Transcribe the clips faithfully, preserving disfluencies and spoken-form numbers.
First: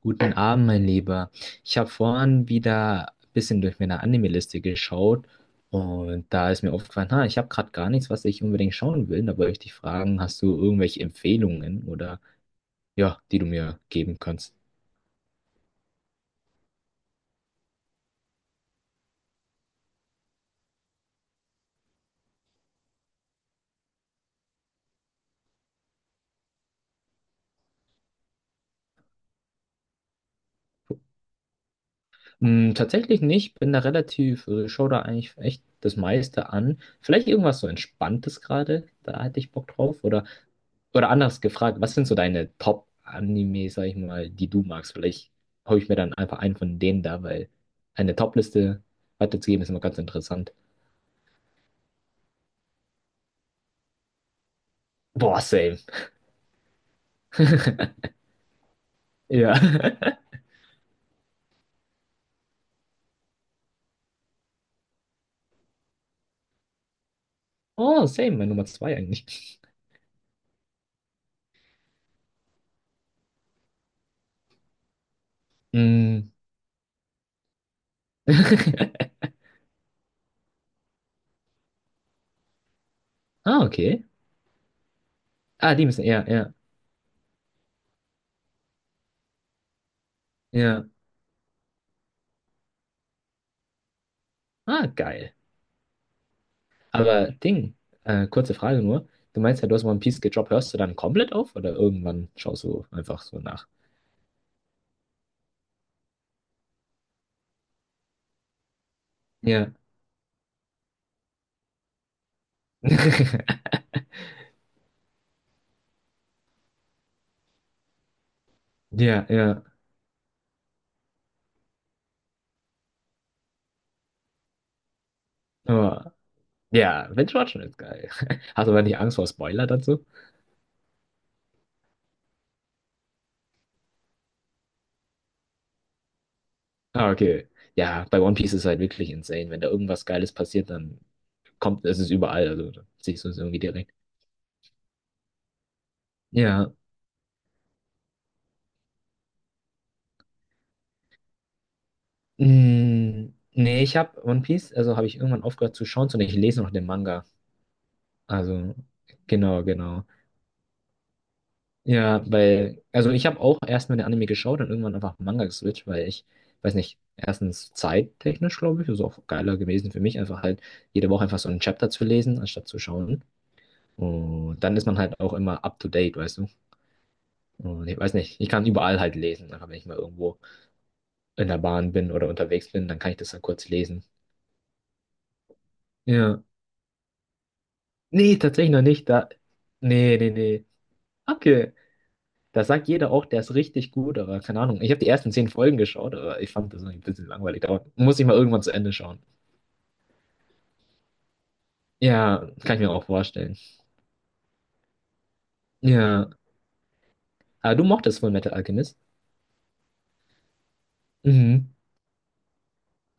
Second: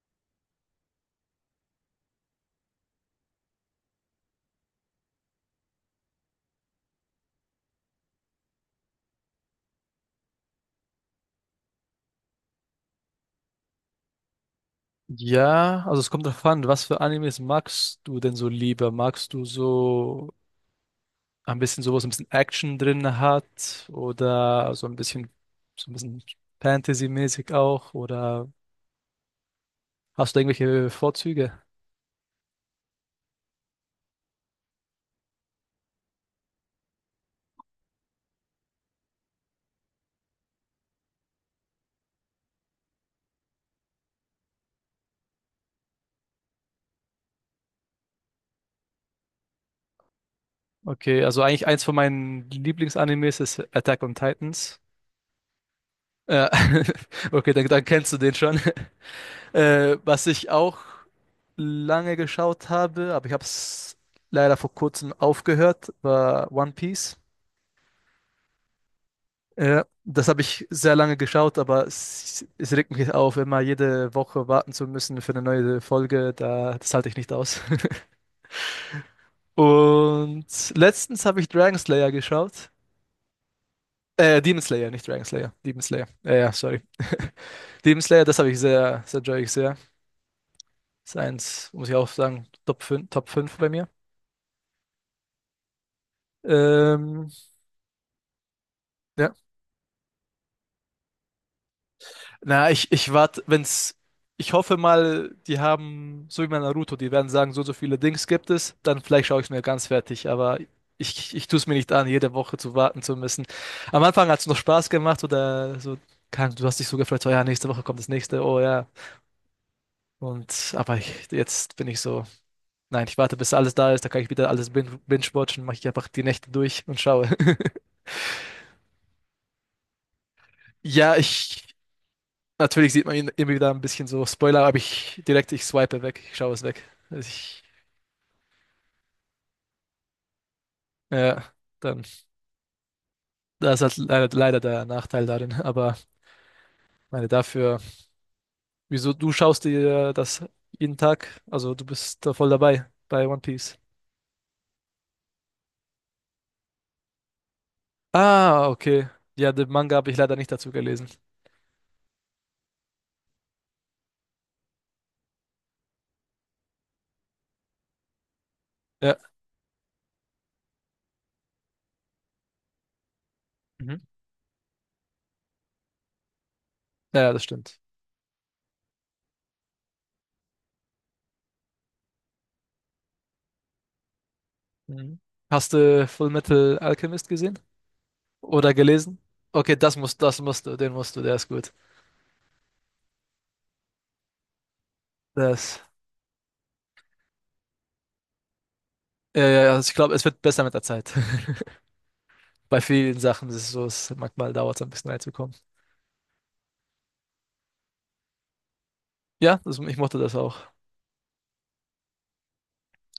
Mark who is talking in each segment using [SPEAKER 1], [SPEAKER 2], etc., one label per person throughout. [SPEAKER 1] Guten Abend, mein Lieber. Ich habe vorhin wieder ein bisschen durch meine Anime-Liste geschaut und da ist mir aufgefallen, ha, ich habe gerade gar nichts, was ich unbedingt schauen will. Da wollte ich dich fragen, hast du irgendwelche Empfehlungen oder ja, die du mir geben kannst?
[SPEAKER 2] Ja, also es kommt darauf an, was für Animes magst du denn so lieber? Magst du so ein bisschen sowas, ein bisschen Action drin hat oder so ein bisschen so ein bisschen Fantasy-mäßig auch oder hast du irgendwelche Vorzüge?
[SPEAKER 1] Hm, tatsächlich nicht, bin da relativ, äh, schau da eigentlich echt das meiste an. Vielleicht irgendwas so Entspanntes gerade, da hätte ich Bock drauf oder. Oder anders gefragt, was sind so deine Top-Anime, sag ich mal, die du magst? Vielleicht hole ich mir dann einfach einen von denen da, weil eine Top-Liste weiterzugeben ist immer ganz interessant.
[SPEAKER 2] Okay, also eigentlich eins von meinen Lieblingsanimes ist Attack on Titans.
[SPEAKER 1] Boah, same.
[SPEAKER 2] Äh, okay, dann, dann kennst du den schon.
[SPEAKER 1] Ja.
[SPEAKER 2] Äh, was ich auch lange geschaut habe, aber ich habe es leider vor kurzem aufgehört, war One Piece.
[SPEAKER 1] Oh, same, meine Nummer zwei eigentlich.
[SPEAKER 2] Ja, das habe ich sehr lange geschaut, aber es, es regt mich auf, immer jede Woche warten zu müssen für eine neue
[SPEAKER 1] Mm.
[SPEAKER 2] Folge. Da, das halte ich nicht aus. Und letztens habe ich Dragon Slayer geschaut.
[SPEAKER 1] Ah, okay.
[SPEAKER 2] Äh, Demon Slayer, nicht Dragon Slayer.
[SPEAKER 1] Ah,
[SPEAKER 2] Demon
[SPEAKER 1] die müssen,
[SPEAKER 2] Slayer.
[SPEAKER 1] ja,
[SPEAKER 2] Ja, ja,
[SPEAKER 1] ja,
[SPEAKER 2] sorry. Demon Slayer, das habe ich sehr, sehr enjoy ich sehr.
[SPEAKER 1] ja.
[SPEAKER 2] Ist eins, muss ich auch sagen, Top fünf, Top fünf bei mir.
[SPEAKER 1] Ah, geil.
[SPEAKER 2] Ähm,
[SPEAKER 1] Aber Ding, äh, kurze Frage nur.
[SPEAKER 2] ja.
[SPEAKER 1] Du meinst ja, du hast One Piece gedroppt, hörst du dann komplett auf oder irgendwann schaust
[SPEAKER 2] Na,
[SPEAKER 1] du
[SPEAKER 2] ich, ich
[SPEAKER 1] einfach so
[SPEAKER 2] warte,
[SPEAKER 1] nach?
[SPEAKER 2] wenn's, ich hoffe mal, die haben, so wie bei Naruto, die werden sagen, so, so viele Dings gibt es, dann vielleicht schaue ich es mir
[SPEAKER 1] Ja.
[SPEAKER 2] ganz fertig, aber ich, ich tue es mir nicht an, jede Woche zu warten zu müssen. Am Anfang hat es noch Spaß gemacht oder so, kann, du hast dich so gefreut, so, ja, nächste Woche kommt das nächste, oh ja.
[SPEAKER 1] Ja, ja.
[SPEAKER 2] Und, aber ich, jetzt bin ich so, nein, ich warte, bis alles da ist, da kann ich wieder alles bin- binge-watchen, mache ich
[SPEAKER 1] Oh.
[SPEAKER 2] einfach die Nächte durch und
[SPEAKER 1] Ja,
[SPEAKER 2] schaue.
[SPEAKER 1] Binge-Watchen ist geil. Hast du aber nicht Angst vor Spoiler dazu?
[SPEAKER 2] Ja, ich. Natürlich sieht man ihn immer wieder ein bisschen so. Spoiler, aber ich direkt, ich swipe weg, ich schaue es weg.
[SPEAKER 1] Ah,
[SPEAKER 2] Also
[SPEAKER 1] okay.
[SPEAKER 2] ich,
[SPEAKER 1] Ja, bei One Piece ist es halt wirklich insane. Wenn da irgendwas Geiles passiert, dann
[SPEAKER 2] ja,
[SPEAKER 1] kommt, es
[SPEAKER 2] dann,
[SPEAKER 1] ist überall. Also dann siehst du es irgendwie
[SPEAKER 2] da ist
[SPEAKER 1] direkt.
[SPEAKER 2] halt leider, leider der Nachteil darin. Aber
[SPEAKER 1] Ja.
[SPEAKER 2] meine dafür, wieso du schaust dir das jeden Tag? Also du bist da voll dabei bei
[SPEAKER 1] Mm,
[SPEAKER 2] One Piece.
[SPEAKER 1] nee, ich habe One Piece, also habe ich irgendwann aufgehört zu schauen, sondern ich lese noch den Manga.
[SPEAKER 2] Ah,
[SPEAKER 1] Also,
[SPEAKER 2] okay. Ja,
[SPEAKER 1] genau,
[SPEAKER 2] den Manga
[SPEAKER 1] genau.
[SPEAKER 2] habe ich leider nicht dazu gelesen.
[SPEAKER 1] Ja, weil, also ich habe auch erstmal den Anime geschaut und irgendwann einfach Manga geswitcht, weil ich, weiß nicht, erstens zeittechnisch, glaube ich, ist
[SPEAKER 2] Ja.
[SPEAKER 1] auch geiler gewesen für mich, einfach halt jede Woche einfach so ein Chapter zu lesen, anstatt zu schauen.
[SPEAKER 2] Mhm.
[SPEAKER 1] Und dann ist man halt auch immer up to date, weißt du?
[SPEAKER 2] Ja, das stimmt.
[SPEAKER 1] Und ich weiß nicht, ich kann überall halt lesen. Einfach wenn ich mal irgendwo in der Bahn bin oder unterwegs bin, dann kann ich das dann kurz lesen.
[SPEAKER 2] Mhm. Hast du Full
[SPEAKER 1] Ja.
[SPEAKER 2] Metal Alchemist gesehen?
[SPEAKER 1] Nee, tatsächlich
[SPEAKER 2] Oder
[SPEAKER 1] noch nicht.
[SPEAKER 2] gelesen?
[SPEAKER 1] Da.
[SPEAKER 2] Okay, das
[SPEAKER 1] Nee,
[SPEAKER 2] musst,
[SPEAKER 1] nee,
[SPEAKER 2] das
[SPEAKER 1] nee.
[SPEAKER 2] musst du, den musst du, der ist
[SPEAKER 1] Okay.
[SPEAKER 2] gut.
[SPEAKER 1] Da sagt jeder auch, der ist richtig gut, aber keine Ahnung. Ich habe die ersten zehn Folgen
[SPEAKER 2] Das,
[SPEAKER 1] geschaut, aber ich fand das irgendwie ein bisschen langweilig. Da muss ich mal irgendwann zu Ende schauen.
[SPEAKER 2] ja, ja, ja, also ich glaube, es wird besser mit der Zeit.
[SPEAKER 1] Ja, kann
[SPEAKER 2] Bei
[SPEAKER 1] ich mir auch
[SPEAKER 2] vielen Sachen ist
[SPEAKER 1] vorstellen.
[SPEAKER 2] es so, es manchmal dauert es ein bisschen reinzukommen.
[SPEAKER 1] Ja. Aber du mochtest Fullmetal Alchemist.
[SPEAKER 2] Ja, das, ich mochte das auch.
[SPEAKER 1] Mhm.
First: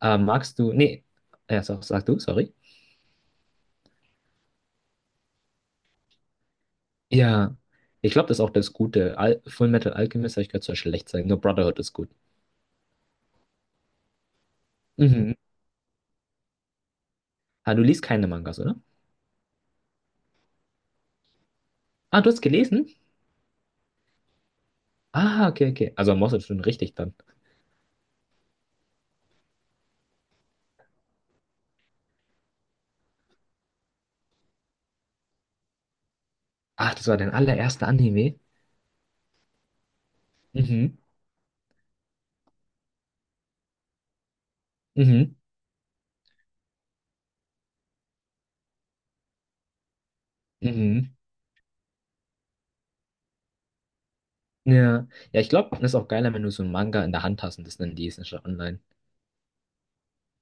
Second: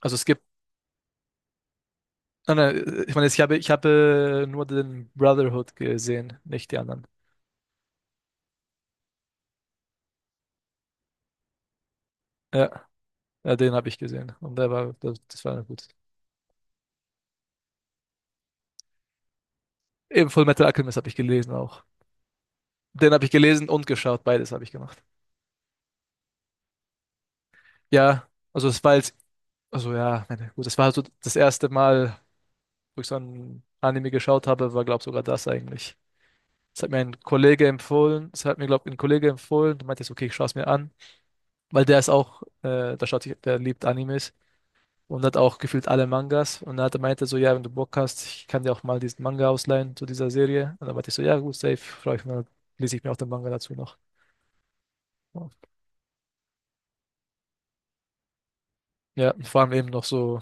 [SPEAKER 2] Also es gibt,
[SPEAKER 1] magst du. Nee. Ja, sag, sag du, sorry.
[SPEAKER 2] nein, nein, ich meine, ich habe, ich habe nur den Brotherhood gesehen, nicht die anderen.
[SPEAKER 1] Ja, ich glaube, das ist auch das Gute. Al Full Metal Alchemist habe ich gehört, soll schlecht sein. Nur Brotherhood ist gut.
[SPEAKER 2] Ja, ja, den habe ich gesehen und der war, das,
[SPEAKER 1] Mhm.
[SPEAKER 2] das war gut.
[SPEAKER 1] Ah, du liest keine Mangas, oder?
[SPEAKER 2] Eben Full Metal Alchemist habe ich gelesen auch.
[SPEAKER 1] Ah, du hast gelesen?
[SPEAKER 2] Den habe ich gelesen und geschaut, beides habe ich gemacht.
[SPEAKER 1] Ah, okay, okay. Also Moss ist schon richtig dann.
[SPEAKER 2] Ja, also es war jetzt, also ja, meine, gut, das war so das erste Mal, wo ich so ein Anime geschaut habe, war glaube sogar das eigentlich. Das hat
[SPEAKER 1] Ach,
[SPEAKER 2] mir
[SPEAKER 1] das war
[SPEAKER 2] ein
[SPEAKER 1] dein
[SPEAKER 2] Kollege
[SPEAKER 1] allererster
[SPEAKER 2] empfohlen,
[SPEAKER 1] Anime.
[SPEAKER 2] das hat mir glaube ein Kollege empfohlen, der meinte, so, okay, ich schaue es mir an.
[SPEAKER 1] Mhm.
[SPEAKER 2] Weil der ist auch, äh, der schaut, sich- der liebt Animes und
[SPEAKER 1] Mhm.
[SPEAKER 2] hat auch gefühlt alle Mangas. Und dann hat er meinte so, ja, wenn du Bock hast, ich kann dir auch mal diesen Manga ausleihen zu dieser Serie. Und dann meinte
[SPEAKER 1] Mhm.
[SPEAKER 2] ich so, ja, gut, safe, freue ich mich, dann lese ich mir auch den Manga dazu noch.
[SPEAKER 1] Ja. Ja, ich glaube, das ist auch geiler, wenn du so einen Manga in der Hand hast und das dann liest, anstatt online.
[SPEAKER 2] Ja, und vor allem eben noch so,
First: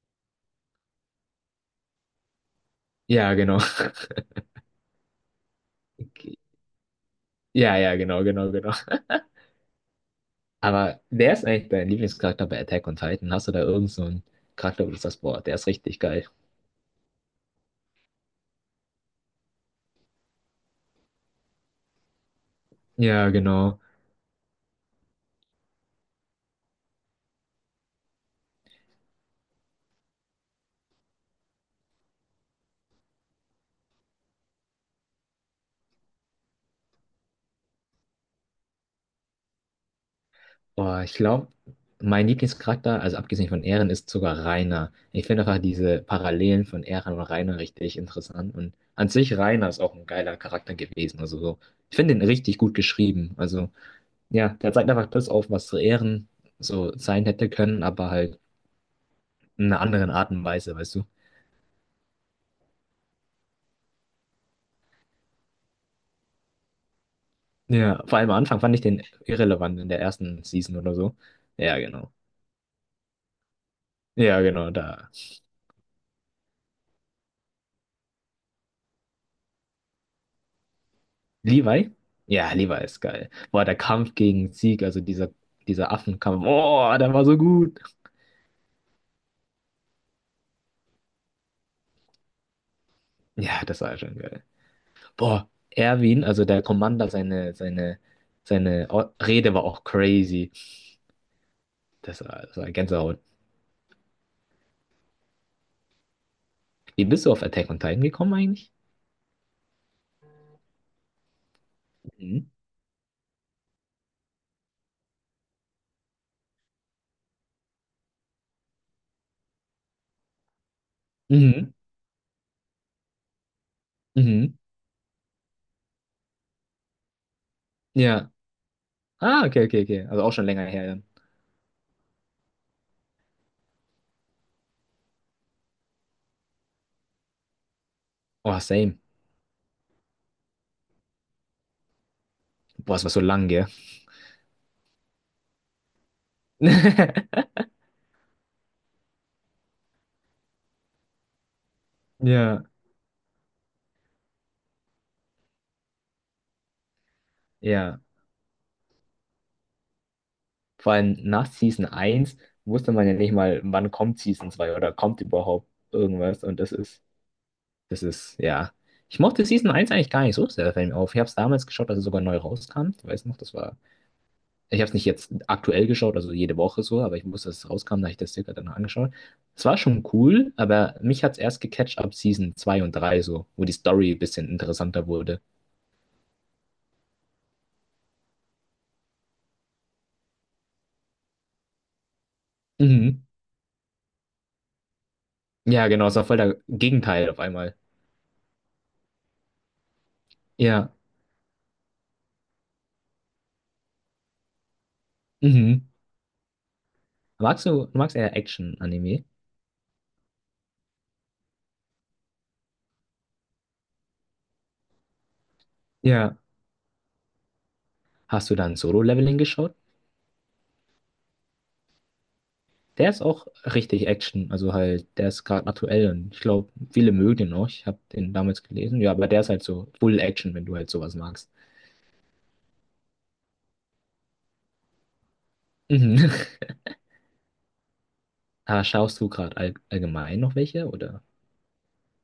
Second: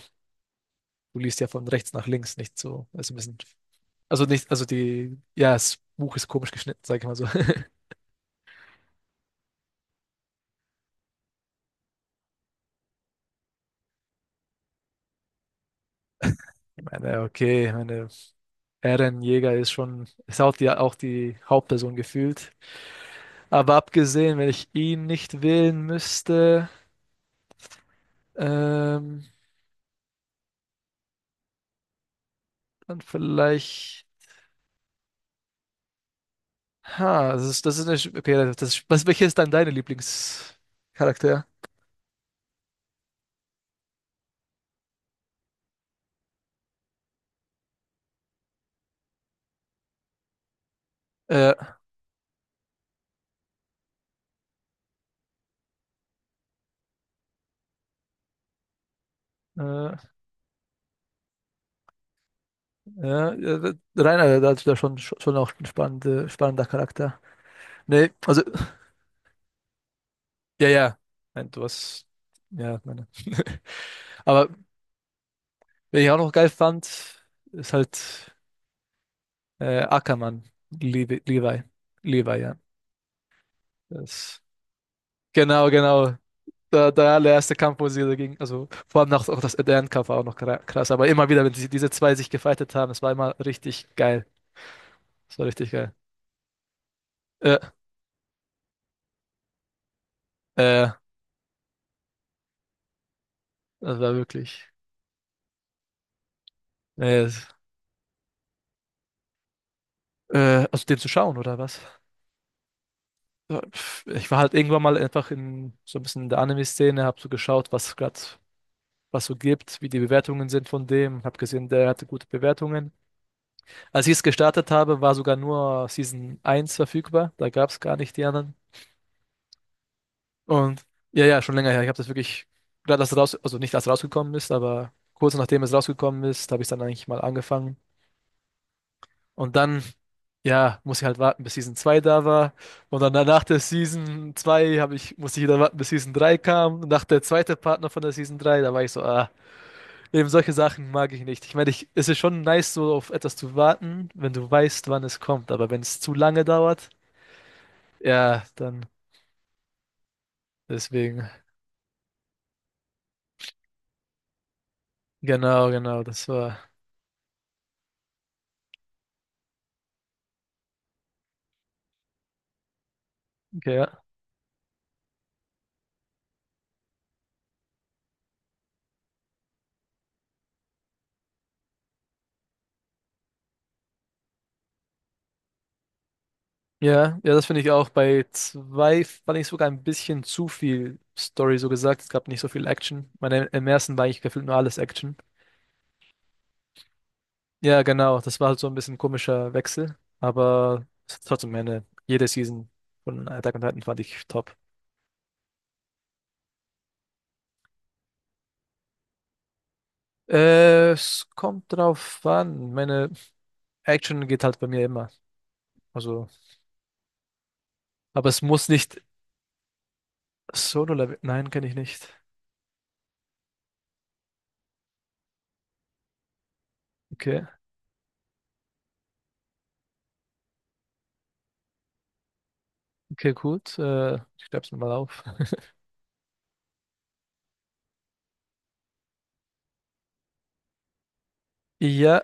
[SPEAKER 2] du liest ja von rechts nach links, nicht so, also ein
[SPEAKER 1] Ja,
[SPEAKER 2] bisschen,
[SPEAKER 1] genau.
[SPEAKER 2] also nicht, also die, ja, das Buch ist komisch geschnitten, sag ich mal so.
[SPEAKER 1] Ja, ja, genau, genau, genau. Aber wer ist eigentlich dein Lieblingscharakter bei Attack on Titan? Hast du da irgend so einen Charakter, wo du sagst, boah, der ist richtig geil?
[SPEAKER 2] Ich meine, okay, ich meine, Eren Jäger ist schon, ist auch die, auch die Hauptperson gefühlt.
[SPEAKER 1] Ja,
[SPEAKER 2] Aber
[SPEAKER 1] genau.
[SPEAKER 2] abgesehen, wenn ich ihn nicht wählen müsste. Ähm, dann vielleicht. Ha, das ist, das ist eine. Sch- Okay, das, ist- was, welcher ist dann deine
[SPEAKER 1] Boah, ich
[SPEAKER 2] Lieblingscharakter?
[SPEAKER 1] glaube, mein Lieblingscharakter, also abgesehen von Eren, ist sogar Reiner. Ich finde einfach diese Parallelen von Eren und Reiner richtig interessant. Und an sich Reiner ist auch ein geiler Charakter gewesen. Also
[SPEAKER 2] Äh,
[SPEAKER 1] so. Ich finde ihn richtig gut geschrieben. Also ja, der zeigt einfach das auf, was so Eren so sein hätte können, aber halt in einer
[SPEAKER 2] äh,
[SPEAKER 1] anderen Art und Weise, weißt du.
[SPEAKER 2] ja, äh, Rainer, da ist schon, schon auch ein spannende, spannender Charakter.
[SPEAKER 1] Ja,
[SPEAKER 2] Nee,
[SPEAKER 1] vor allem am
[SPEAKER 2] also,
[SPEAKER 1] Anfang fand ich den irrelevant in der ersten
[SPEAKER 2] ja,
[SPEAKER 1] Season oder
[SPEAKER 2] ja.
[SPEAKER 1] so.
[SPEAKER 2] Nein, du
[SPEAKER 1] Ja,
[SPEAKER 2] hast.
[SPEAKER 1] genau.
[SPEAKER 2] Ja, meine.
[SPEAKER 1] Ja,
[SPEAKER 2] Aber
[SPEAKER 1] genau, da.
[SPEAKER 2] wen ich auch noch geil fand, ist halt äh, Ackermann. Levi. Levi,
[SPEAKER 1] Levi?
[SPEAKER 2] Levi,
[SPEAKER 1] Ja,
[SPEAKER 2] ja.
[SPEAKER 1] Levi ist geil. Boah, der Kampf
[SPEAKER 2] Das,
[SPEAKER 1] gegen Zeke, also dieser,
[SPEAKER 2] genau,
[SPEAKER 1] dieser
[SPEAKER 2] genau.
[SPEAKER 1] Affenkampf,
[SPEAKER 2] Der,
[SPEAKER 1] boah,
[SPEAKER 2] der
[SPEAKER 1] der war so
[SPEAKER 2] allererste Kampf,
[SPEAKER 1] gut.
[SPEAKER 2] wo sie dagegen, also vor allem nach, auch das Eden-Kampf war auch noch kra- krass, aber immer wieder, wenn sie, diese zwei sich gefightet haben, es war immer
[SPEAKER 1] Ja, das
[SPEAKER 2] richtig
[SPEAKER 1] war schon
[SPEAKER 2] geil.
[SPEAKER 1] geil.
[SPEAKER 2] Es war
[SPEAKER 1] Boah,
[SPEAKER 2] richtig geil.
[SPEAKER 1] Erwin, also der Commander, seine,
[SPEAKER 2] Äh,
[SPEAKER 1] seine, seine O- Rede war auch crazy.
[SPEAKER 2] äh,
[SPEAKER 1] Das war, das war Gänsehaut.
[SPEAKER 2] Das war wirklich.
[SPEAKER 1] Wie
[SPEAKER 2] Äh,
[SPEAKER 1] bist du auf
[SPEAKER 2] es-
[SPEAKER 1] Attack on Titan gekommen eigentlich?
[SPEAKER 2] äh, also den zu schauen, oder was?
[SPEAKER 1] Mhm.
[SPEAKER 2] Ja, pf, ich war halt irgendwann mal einfach in so ein bisschen in der Anime-Szene, hab so geschaut, was gerade was so gibt, wie die Bewertungen sind von dem, hab gesehen,
[SPEAKER 1] Mhm.
[SPEAKER 2] der hatte gute Bewertungen. Als ich es
[SPEAKER 1] Mhm.
[SPEAKER 2] gestartet habe, war sogar nur Season eins verfügbar, da gab es gar nicht die
[SPEAKER 1] Ja.
[SPEAKER 2] anderen.
[SPEAKER 1] Ah, okay, okay, okay. Also auch schon länger
[SPEAKER 2] Und
[SPEAKER 1] her, dann.
[SPEAKER 2] ja, ja, schon länger her. Ich habe das wirklich, gerade als raus, also nicht als rausgekommen ist, aber kurz nachdem es rausgekommen ist, habe ich dann eigentlich mal angefangen.
[SPEAKER 1] Oh, same.
[SPEAKER 2] Und dann, ja, muss ich halt warten, bis Season zwei da war.
[SPEAKER 1] Boah,
[SPEAKER 2] Und
[SPEAKER 1] es war
[SPEAKER 2] dann
[SPEAKER 1] so
[SPEAKER 2] nach
[SPEAKER 1] lang,
[SPEAKER 2] der
[SPEAKER 1] gell?
[SPEAKER 2] Season zwei habe ich, musste ich wieder warten, bis Season drei kam. Und nach der zweite Partner von der Season drei da war ich so, ah, eben solche Sachen mag ich nicht. Ich meine, ich, es ist schon
[SPEAKER 1] Ja.
[SPEAKER 2] nice, so auf etwas zu warten, wenn du weißt, wann es kommt. Aber wenn es zu lange dauert,
[SPEAKER 1] Ja.
[SPEAKER 2] ja, dann
[SPEAKER 1] Vor allem
[SPEAKER 2] deswegen.
[SPEAKER 1] nach Season eins wusste man ja nicht mal, wann kommt Season zwei oder kommt überhaupt
[SPEAKER 2] Genau, genau, das
[SPEAKER 1] irgendwas.
[SPEAKER 2] war,
[SPEAKER 1] Und das ist, das ist, ja. Ich mochte Season eins eigentlich gar nicht so sehr, fällt mir auf. Ich habe es damals geschaut, als es sogar neu rauskam. Ich weiß noch, das
[SPEAKER 2] okay,
[SPEAKER 1] war.
[SPEAKER 2] ja.
[SPEAKER 1] Ich habe es nicht jetzt aktuell geschaut, also jede Woche so, aber ich wusste, dass es rauskam, da habe ich das circa danach angeschaut. Es war schon cool, aber mich hat es erst gecatcht ab Season zwei und drei so, wo die Story ein bisschen interessanter wurde.
[SPEAKER 2] Ja, ja, das finde ich auch. Bei zwei fand ich sogar ein bisschen zu viel Story, so gesagt. Es gab nicht so viel Action.
[SPEAKER 1] Mhm.
[SPEAKER 2] Meine, im ersten war eigentlich gefühlt nur alles Action.
[SPEAKER 1] Ja, genau, es war voll der Gegenteil auf einmal.
[SPEAKER 2] Ja, genau. Das war halt so ein bisschen komischer Wechsel. Aber
[SPEAKER 1] Ja.
[SPEAKER 2] es hat trotzdem meine, jede Season von Attack on Titan fand ich top.
[SPEAKER 1] Mhm. Magst du, du magst eher Action-Anime?
[SPEAKER 2] Äh, es kommt drauf an. Meine Action geht halt bei mir immer. Also,
[SPEAKER 1] Ja.
[SPEAKER 2] aber es
[SPEAKER 1] Hast du
[SPEAKER 2] muss
[SPEAKER 1] dann
[SPEAKER 2] nicht
[SPEAKER 1] Solo-Leveling geschaut?
[SPEAKER 2] Solo-Level. Nein, kenne ich nicht.
[SPEAKER 1] Der ist auch richtig Action. Also halt, der ist gerade aktuell und ich glaube, viele mögen
[SPEAKER 2] Okay,
[SPEAKER 1] den auch. Ich habe den damals gelesen. Ja, aber der ist halt so Full Action, wenn du halt sowas magst.
[SPEAKER 2] okay, gut. Äh, ich schreib's mir mal auf.
[SPEAKER 1] Mhm. Ah, schaust du gerade all allgemein noch welche, oder?
[SPEAKER 2] Ja,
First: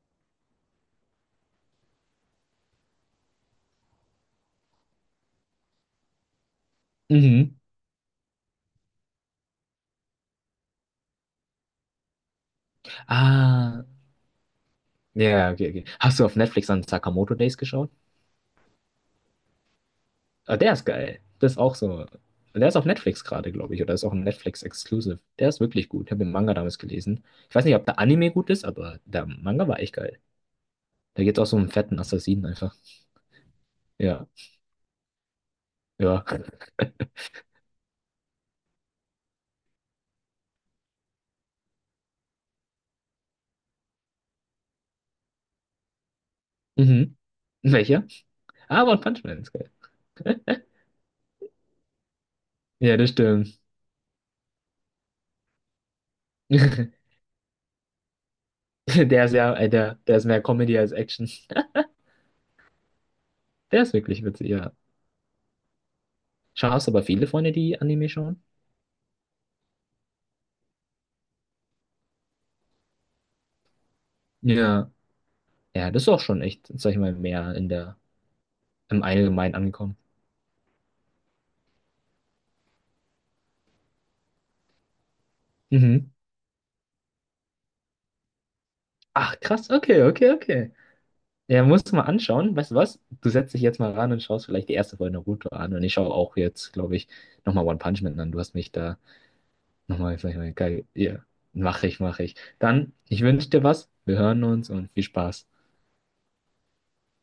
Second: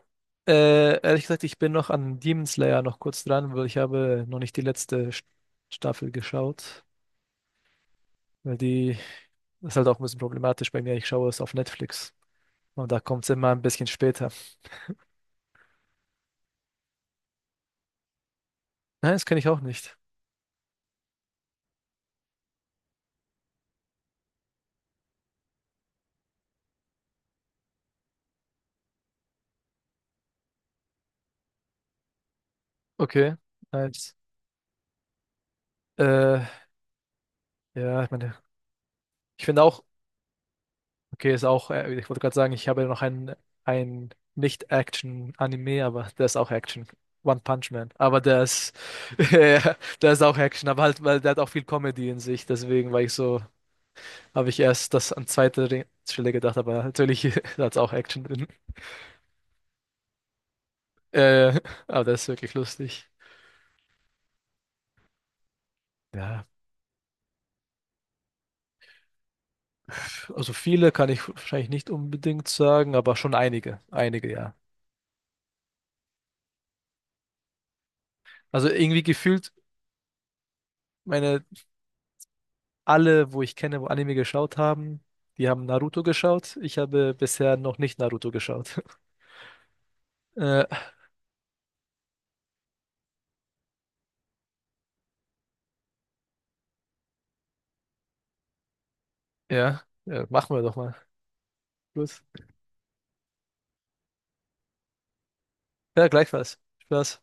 [SPEAKER 2] äh, ehrlich gesagt, ich bin noch an Demon Slayer noch kurz dran, weil ich habe noch nicht die letzte St- Staffel geschaut,
[SPEAKER 1] Mhm.
[SPEAKER 2] weil die das ist halt auch ein bisschen problematisch bei mir. Ich schaue es auf Netflix und da kommt es immer ein
[SPEAKER 1] Ah,
[SPEAKER 2] bisschen später.
[SPEAKER 1] ja, okay, okay. Hast du auf Netflix an Sakamoto Days geschaut?
[SPEAKER 2] Nein, das kenne ich auch nicht.
[SPEAKER 1] Ah, der ist geil. Das ist auch so. Der ist auf Netflix gerade, glaube ich, oder ist auch ein Netflix-Exclusive. Der ist wirklich gut. Ich habe den Manga damals gelesen. Ich weiß nicht, ob der Anime gut ist, aber der Manga war echt geil. Da geht es auch so um fetten Assassinen einfach.
[SPEAKER 2] Okay, nice.
[SPEAKER 1] Ja, ja.
[SPEAKER 2] Äh, ja, ich meine, ich finde auch okay, ist auch, äh, ich wollte gerade sagen, ich habe ja noch ein, ein Nicht-Action-Anime, aber der ist auch Action.
[SPEAKER 1] Mhm.
[SPEAKER 2] One Punch Man.
[SPEAKER 1] Welcher?
[SPEAKER 2] Aber der ist,
[SPEAKER 1] Ah, One Punch Man ist geil.
[SPEAKER 2] ja, der ist auch Action, aber halt, weil der hat auch viel Comedy in sich. Deswegen
[SPEAKER 1] Ja,
[SPEAKER 2] war
[SPEAKER 1] das
[SPEAKER 2] ich so,
[SPEAKER 1] stimmt.
[SPEAKER 2] habe ich erst das an zweite Re- Stelle gedacht, aber natürlich hat es auch Action drin.
[SPEAKER 1] Der ist ja, äh, der, der ist mehr Comedy als Action.
[SPEAKER 2] Äh, aber der ist wirklich lustig.
[SPEAKER 1] Der ist wirklich witzig, ja.
[SPEAKER 2] Ja,
[SPEAKER 1] Schaust aber viele Freunde, die Anime schauen?
[SPEAKER 2] pf, also viele kann ich wahrscheinlich nicht unbedingt sagen, aber schon einige. Einige, ja.
[SPEAKER 1] Ja. Ja, das ist auch schon echt, sag ich mal, mehr in der,
[SPEAKER 2] Also irgendwie
[SPEAKER 1] im
[SPEAKER 2] gefühlt,
[SPEAKER 1] Allgemeinen angekommen.
[SPEAKER 2] meine alle, wo ich kenne, wo Anime geschaut haben, die haben Naruto
[SPEAKER 1] Mhm.
[SPEAKER 2] geschaut. Ich habe bisher noch nicht Naruto geschaut.
[SPEAKER 1] Ach, krass, okay, okay,
[SPEAKER 2] Äh,
[SPEAKER 1] okay. Ja, musst du mal anschauen. Weißt du was? Du setzt dich jetzt mal ran und schaust vielleicht die erste Folge Naruto an. Und ich schaue auch jetzt, glaube ich, nochmal One Punch Man an. Du hast mich da.
[SPEAKER 2] ja,
[SPEAKER 1] Nochmal,
[SPEAKER 2] ja,
[SPEAKER 1] vielleicht mal
[SPEAKER 2] machen wir doch
[SPEAKER 1] geil.
[SPEAKER 2] mal.
[SPEAKER 1] Ja, mache ich,
[SPEAKER 2] Gut.
[SPEAKER 1] mache ich. Dann, ich wünsche dir was. Wir hören uns und viel Spaß.
[SPEAKER 2] Ja, gleichfalls. Spaß.